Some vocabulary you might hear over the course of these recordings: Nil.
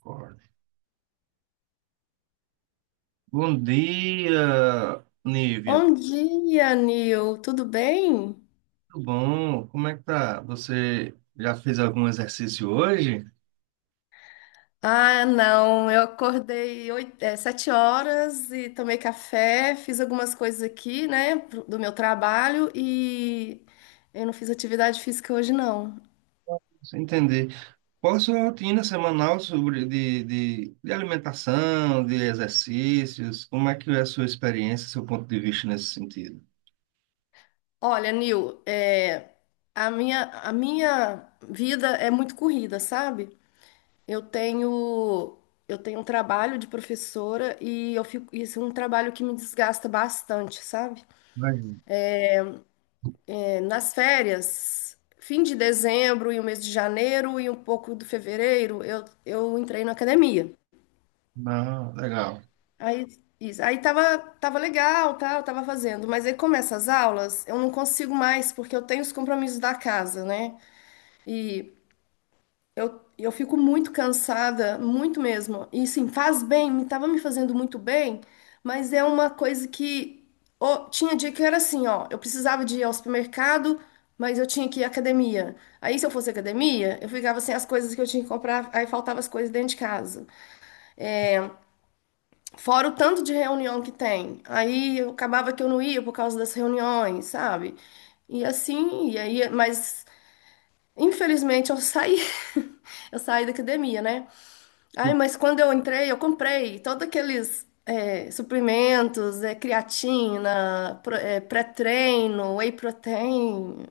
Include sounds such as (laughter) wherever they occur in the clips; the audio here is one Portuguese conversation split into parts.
Concordo. Bom dia, Nívia. Bom dia, Nil. Tudo bem? Tudo bom? Como é que tá? Você já fez algum exercício hoje? Ah, não. Eu acordei oito, é, sete horas e tomei café, fiz algumas coisas aqui, né, do meu trabalho e eu não fiz atividade física hoje, não. Sem entender. Qual a sua rotina semanal sobre de alimentação, de exercícios? Como é que é a sua experiência, seu ponto de vista nesse sentido? Olha, Nil, a minha vida é muito corrida, sabe? Eu tenho, eu tenho um trabalho de professora e eu fico, isso é um trabalho que me desgasta bastante, sabe? Imagino. É, nas férias, fim de dezembro e o mês de janeiro e um pouco do fevereiro, eu entrei na academia. Ah, legal. Aí, isso, aí tava legal, tá, eu tava fazendo. Mas aí começa as aulas, eu não consigo mais, porque eu tenho os compromissos da casa, né? E eu fico muito cansada, muito mesmo. E sim, faz bem, me fazendo muito bem, mas é uma coisa que ô, tinha dia que era assim, ó, eu precisava de ir ao supermercado, mas eu tinha que ir à academia. Aí se eu fosse à academia, eu ficava sem as coisas que eu tinha que comprar, aí faltava as coisas dentro de casa. Fora o tanto de reunião que tem. Aí eu acabava que eu não ia por causa das reuniões, sabe? E assim, e aí, mas infelizmente eu saí, (laughs) eu saí da academia, né? Ai, mas quando eu entrei, eu comprei todos aqueles é, suplementos, é, creatina, pré-treino, whey protein.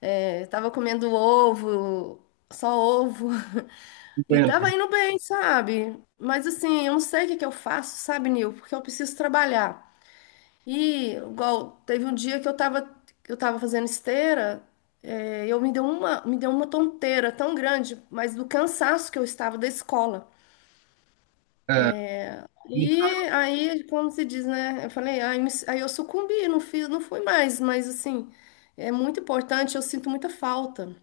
É, tava comendo ovo, só ovo. (laughs) E Entendo. tava indo bem, sabe? Mas assim, eu não sei o que que eu faço, sabe, Nil? Porque eu preciso trabalhar. E, igual, teve um dia que eu tava fazendo esteira, é, eu me deu uma tonteira tão grande, mas do cansaço que eu estava da escola. E aí, como se diz, né? Eu falei, aí, eu sucumbi, não fiz, não fui mais, mas assim, é muito importante, eu sinto muita falta.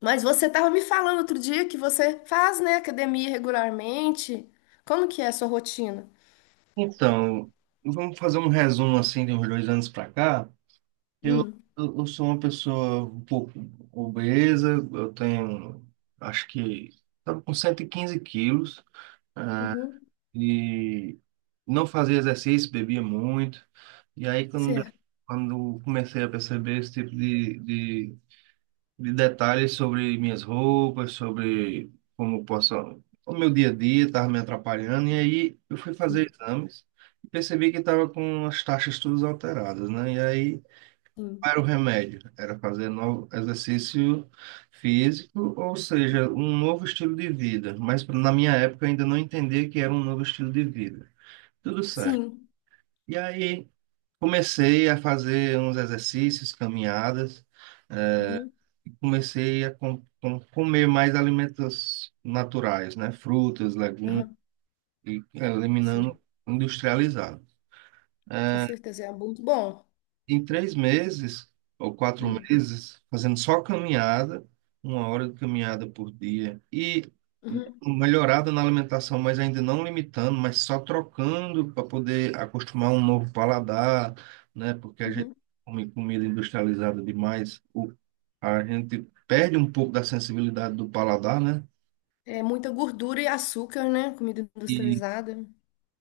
Mas você estava me falando outro dia que você faz, né, academia regularmente. Como que é a sua rotina? Então, vamos fazer um resumo assim de uns dois anos para cá. Eu, Hum, eu sou uma pessoa um pouco obesa, eu tenho, acho que, estava com 115 quilos uhum, e não fazia exercício, bebia muito. E aí, certo. quando comecei a perceber esse tipo de detalhes sobre minhas roupas, sobre como eu posso, o meu dia a dia estava me atrapalhando, e aí eu fui Sim, fazer exames e percebi que estava com as taxas todas alteradas, né? E aí sim. não era o remédio? Era fazer novo exercício físico, ou seja, um novo estilo de vida. Mas na minha época eu ainda não entendia que era um novo estilo de vida. Tudo certo. Sim. E aí comecei a fazer uns exercícios, caminhadas, Uhum. e comecei a comer mais alimentos naturais, né? Frutas, legumes, Aham, e sim. eliminando industrializado. Com certeza é muito bom. Em 3 meses ou quatro Uhum. meses, fazendo só caminhada, 1 hora de caminhada por dia, e Uhum. melhorada na alimentação, mas ainda não limitando, mas só trocando para poder acostumar um novo paladar, né? Porque a gente Uhum. come comida industrializada demais, a gente perde um pouco da sensibilidade do paladar, né? É muita gordura e açúcar, né? Comida E, industrializada.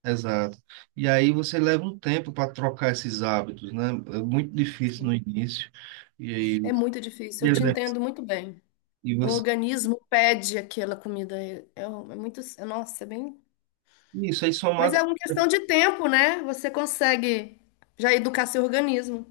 exato. E aí você leva um tempo para trocar esses hábitos, né? É muito difícil no Sim. início. E aí, É muito difícil. Eu te entendo muito bem. E O você, organismo pede aquela comida. Nossa, é bem. isso aí Mas somado, é uma questão de tempo, né? Você consegue já educar seu organismo.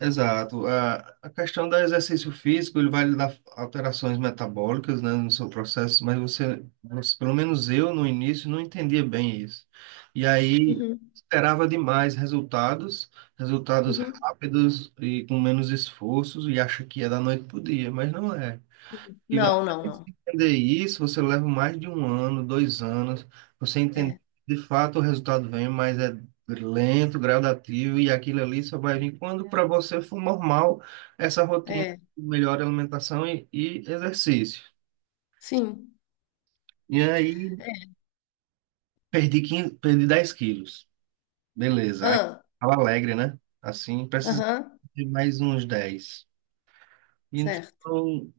exato. A questão do exercício físico, ele vai lhe dar alterações metabólicas, né, no seu processo, mas pelo menos eu no início não entendia bem isso. E aí Uhum, esperava demais resultados, resultados uhum. rápidos e com menos esforços e acha que é da noite pro dia, mas não é. E até Não, não, você não. entender isso, você leva mais de um ano, dois anos, você entender, que, É, de fato o resultado vem, mas é lento, gradativo, e aquilo ali só vai vir quando para você for normal essa rotina é. de melhor alimentação e exercício. Sim. E aí, perdi 15, perdi 10 quilos. Beleza. Aí, Ah, tava alegre, né? Assim, precisa aham, de mais uns 10. certo. Então,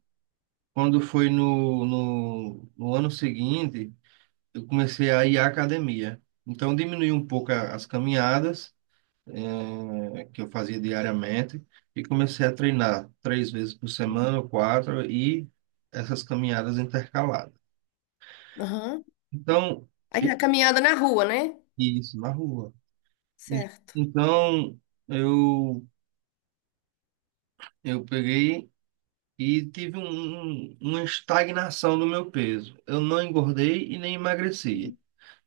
quando foi no ano seguinte, eu comecei a ir à academia. Então, diminui um pouco as caminhadas, que eu fazia diariamente, e comecei a treinar 3 vezes por semana, ou quatro, e essas caminhadas intercaladas. Aham. Então, Aí eu- a caminhada na rua, né? isso, na rua. En- Certo. Então, eu, eu peguei e tive uma estagnação no meu peso. Eu não engordei e nem emagreci. Uhum.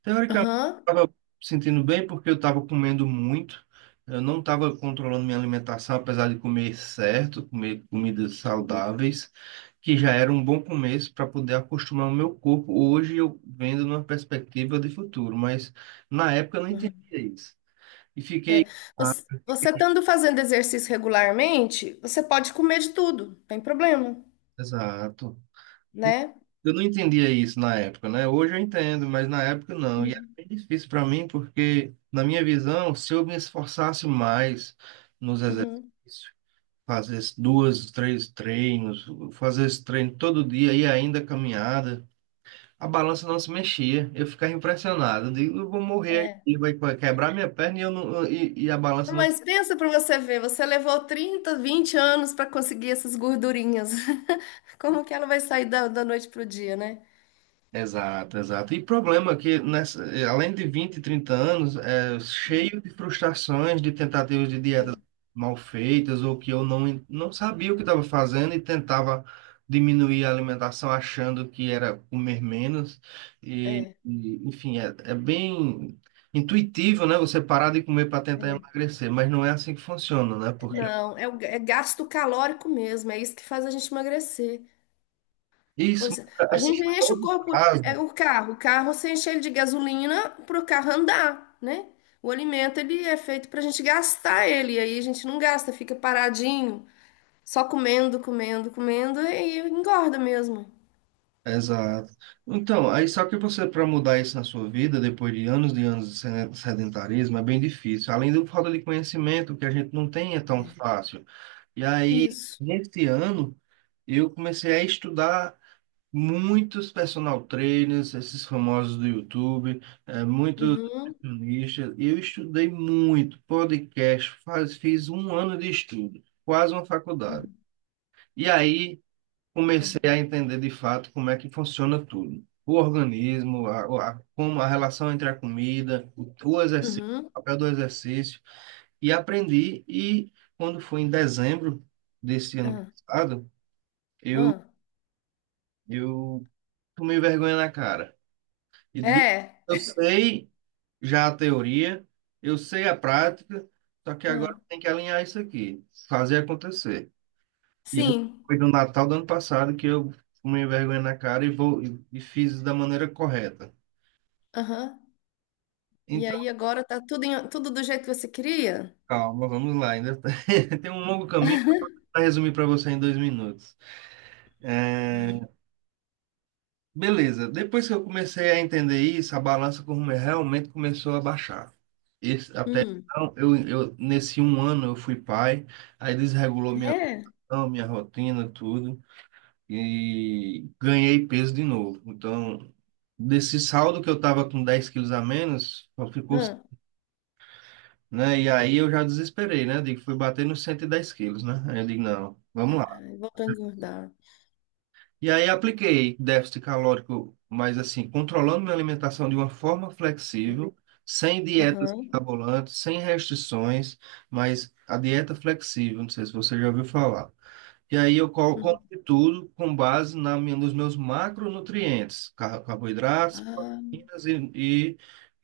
Teoricamente, Aham. eu estava sentindo bem porque eu estava comendo muito. Eu não estava controlando minha alimentação, apesar de comer certo, comer comidas saudáveis, que já era um bom começo para poder acostumar o meu corpo. Hoje eu vendo numa perspectiva de futuro, mas na época eu não entendia Aham. isso. E É. fiquei. Ah, Você, você estando fazendo exercício regularmente, você pode comer de tudo, não tem problema, exato. né? Eu não entendia isso na época, né? Hoje eu entendo, mas na época não. E era Uhum. bem difícil para mim, porque, na minha visão, se eu me esforçasse mais nos Uhum. exercícios, fazer as duas, três treinos, fazer esse treino todo dia e ainda caminhada, a balança não se mexia. Eu ficava impressionado. Eu digo, eu vou morrer aqui, vai quebrar minha perna e, eu não, e a balança não. Mas pensa para você ver, você levou 30, 20 anos para conseguir essas gordurinhas. (laughs) Como que ela vai sair da, da noite pro dia, né? Exato, exato. E problema que, nessa, além de 20, 30 anos, é cheio de frustrações, de tentativas de É, dietas mal feitas, ou que eu não, não sabia o que estava fazendo e tentava diminuir a alimentação achando que era comer menos. É, Enfim, é bem intuitivo, né? Você parar de comer para tentar é. emagrecer, mas não é assim que funciona, né? Porque Não, é, é gasto calórico mesmo, é isso que faz a gente emagrecer. isso, Você, a assim, gente a enche o longo corpo, é prazo, o carro você enche ele de gasolina para o carro andar, né? O alimento ele é feito para a gente gastar ele, e aí a gente não gasta, fica paradinho, só comendo, comendo, comendo e engorda mesmo. exato. Então, aí só que você, para mudar isso na sua vida, depois de anos e anos de sedentarismo, é bem difícil. Além do falta de conhecimento, que a gente não tem é tão fácil. E aí, Isso. nesse ano, eu comecei a estudar muitos personal trainers, esses famosos do YouTube, é, muitos Uhum. nutricionistas. E eu estudei muito podcast, fiz um ano de estudo, quase uma faculdade. Uhum. E aí comecei a entender de fato como é que funciona tudo. O organismo, como a relação entre a comida, o exercício, o Uhum. papel do exercício. E aprendi, e quando foi em dezembro desse ano Ah, passado, eu, ah. eu tomei vergonha na cara. E digo, É. eu sei já a teoria, eu sei a prática, só que agora Ah. tem que alinhar isso aqui, fazer acontecer. E essa Sim. foi do Natal do ano passado que eu fumei vergonha na cara e vou e fiz da maneira correta. Aham. E Então, aí agora tá tudo, tudo do jeito que você queria? calma, vamos lá. (laughs) Tem um longo caminho para resumir para você em 2 minutos. É, beleza, depois que eu comecei a entender isso, a balança como realmente começou a baixar. Esse, até Hum. então, nesse um ano eu fui pai, aí desregulou minha, É. alimentação, minha rotina, tudo. E ganhei peso de novo. Então, desse saldo que eu tava com 10 quilos a menos, só ficou, Ah. né? E aí eu já desesperei, né? Digo, fui bater nos 110 quilos, né? Aí eu digo, não, vamos lá. Ai, voltou a engordar. E aí apliquei déficit calórico, mas assim, controlando minha alimentação de uma forma flexível, sem dietas Aham. mirabolantes, sem restrições, mas a dieta flexível, não sei se você já ouviu falar. E aí eu Uhum. como de tudo com base na minha, nos meus macronutrientes, carboidratos, Ah, proteínas e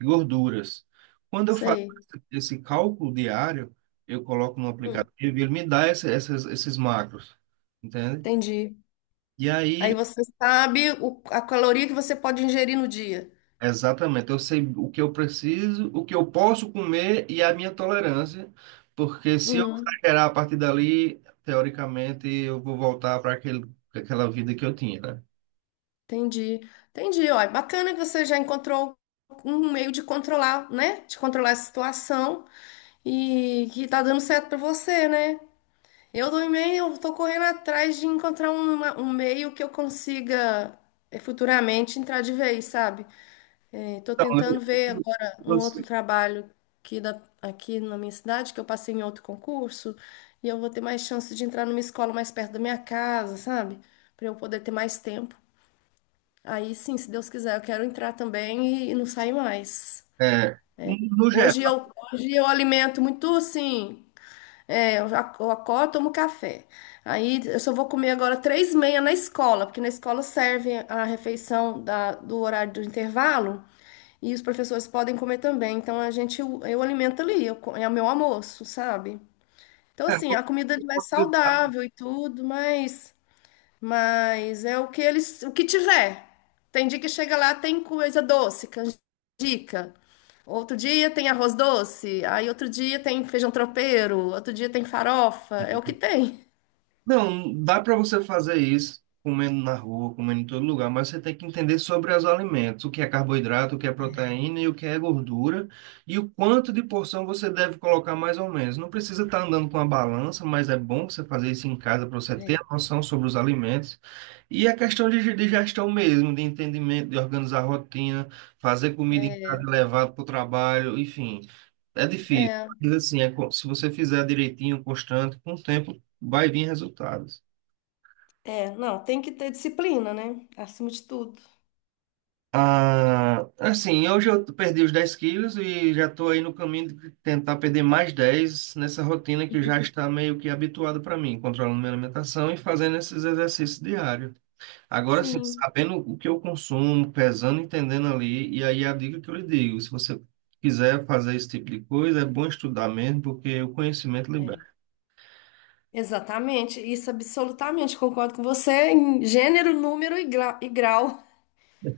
gorduras. Quando eu faço sei. esse cálculo diário, eu coloco no Hum. aplicativo e ele me dá esses macros, entende? Entendi. E Aí aí, você sabe a caloria que você pode ingerir no dia. exatamente, eu sei o que eu preciso, o que eu posso comer e a minha tolerância, porque se eu Uhum. exagerar a partir dali, teoricamente, eu vou voltar para aquele, aquela vida que eu tinha, né? Entendi. Entendi. Ó, é bacana que você já encontrou um meio de controlar, né? De controlar a situação. E que tá dando certo pra você, né? Eu do também, eu tô correndo atrás de encontrar um meio que eu consiga eh, futuramente entrar de vez, sabe? Eh, tô Então, tentando ver agora um eu- outro você- trabalho aqui, da, aqui na minha cidade, que eu passei em outro concurso, e eu vou ter mais chance de entrar numa escola mais perto da minha casa, sabe? Pra eu poder ter mais tempo. Aí sim, se Deus quiser, eu quero entrar também e não sair mais. é, no geral, Hoje eu alimento muito, assim. Eu acordo, tomo café. Aí eu só vou comer agora 3:30 na escola, porque na escola serve a refeição do horário do intervalo e os professores podem comer também. Então a gente, eu alimento ali, é o meu almoço, sabe? Então é, assim, a no- comida ali vai saudável e tudo, mas é o que eles, o que tiver. Tem dia que chega lá, tem coisa doce, canjica. Outro dia tem arroz doce, aí outro dia tem feijão tropeiro, outro dia tem farofa, é o que tem. não, dá para você fazer isso comendo na rua, comendo em todo lugar, mas você tem que entender sobre os alimentos, o que é carboidrato, o que é proteína e o que é gordura, e o quanto de porção você deve colocar mais ou menos. Não precisa estar andando com a balança, mas é bom você fazer isso em casa para você ter É. a noção sobre os alimentos. E a questão de gestão mesmo, de entendimento, de organizar a rotina, fazer comida em casa, É, levar para o trabalho, enfim. É difícil, é, mas assim, se você fizer direitinho, constante, com o tempo vai vir resultados. Não, tem que ter disciplina, né? Acima de tudo. Ah, assim, hoje eu perdi os 10 quilos e já estou aí no caminho de tentar perder mais 10 nessa rotina que já Uhum. está meio que habituada para mim, controlando minha alimentação e fazendo esses exercícios diários. Agora, assim, Sim, sabendo o que eu consumo, pesando, entendendo ali, e aí a dica que eu lhe digo, se você quiser fazer esse tipo de coisa, é bom estudar mesmo, porque o conhecimento é. libera. Exatamente. Isso absolutamente concordo com você em gênero, número e grau.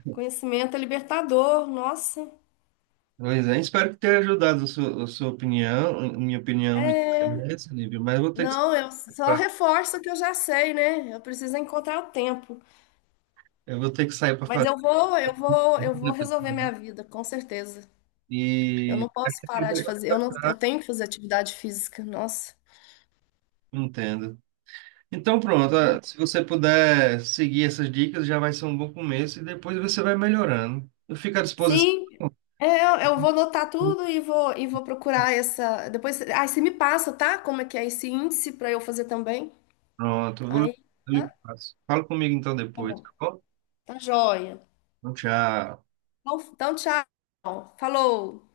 Conhecimento é libertador, nossa. Pois é, espero que tenha ajudado a sua opinião, a minha opinião me interessa, Lívia, mas eu vou ter que sair Não, eu só pra, reforço o que eu já sei, né? Eu preciso encontrar o tempo. eu vou ter que sair para Mas fazer eu vou compra resolver minha também. vida, com certeza. Eu E não a posso gente parar vai de fazer. Eu não, eu conversar. tenho que fazer atividade física. Nossa. Entendo. Então pronto, ah, se você puder seguir essas dicas, já vai ser um bom começo e depois você vai melhorando. Eu fico à disposição. Sim, eu vou anotar tudo e vou procurar essa. Depois, aí você me passa, tá? Como é que é esse índice para eu fazer também? Pronto, Aí, eu tá? lhe passo. Fala comigo então Tá depois, bom. tá bom? Tá joia. Então, tchau. Então, então, tchau. Falou.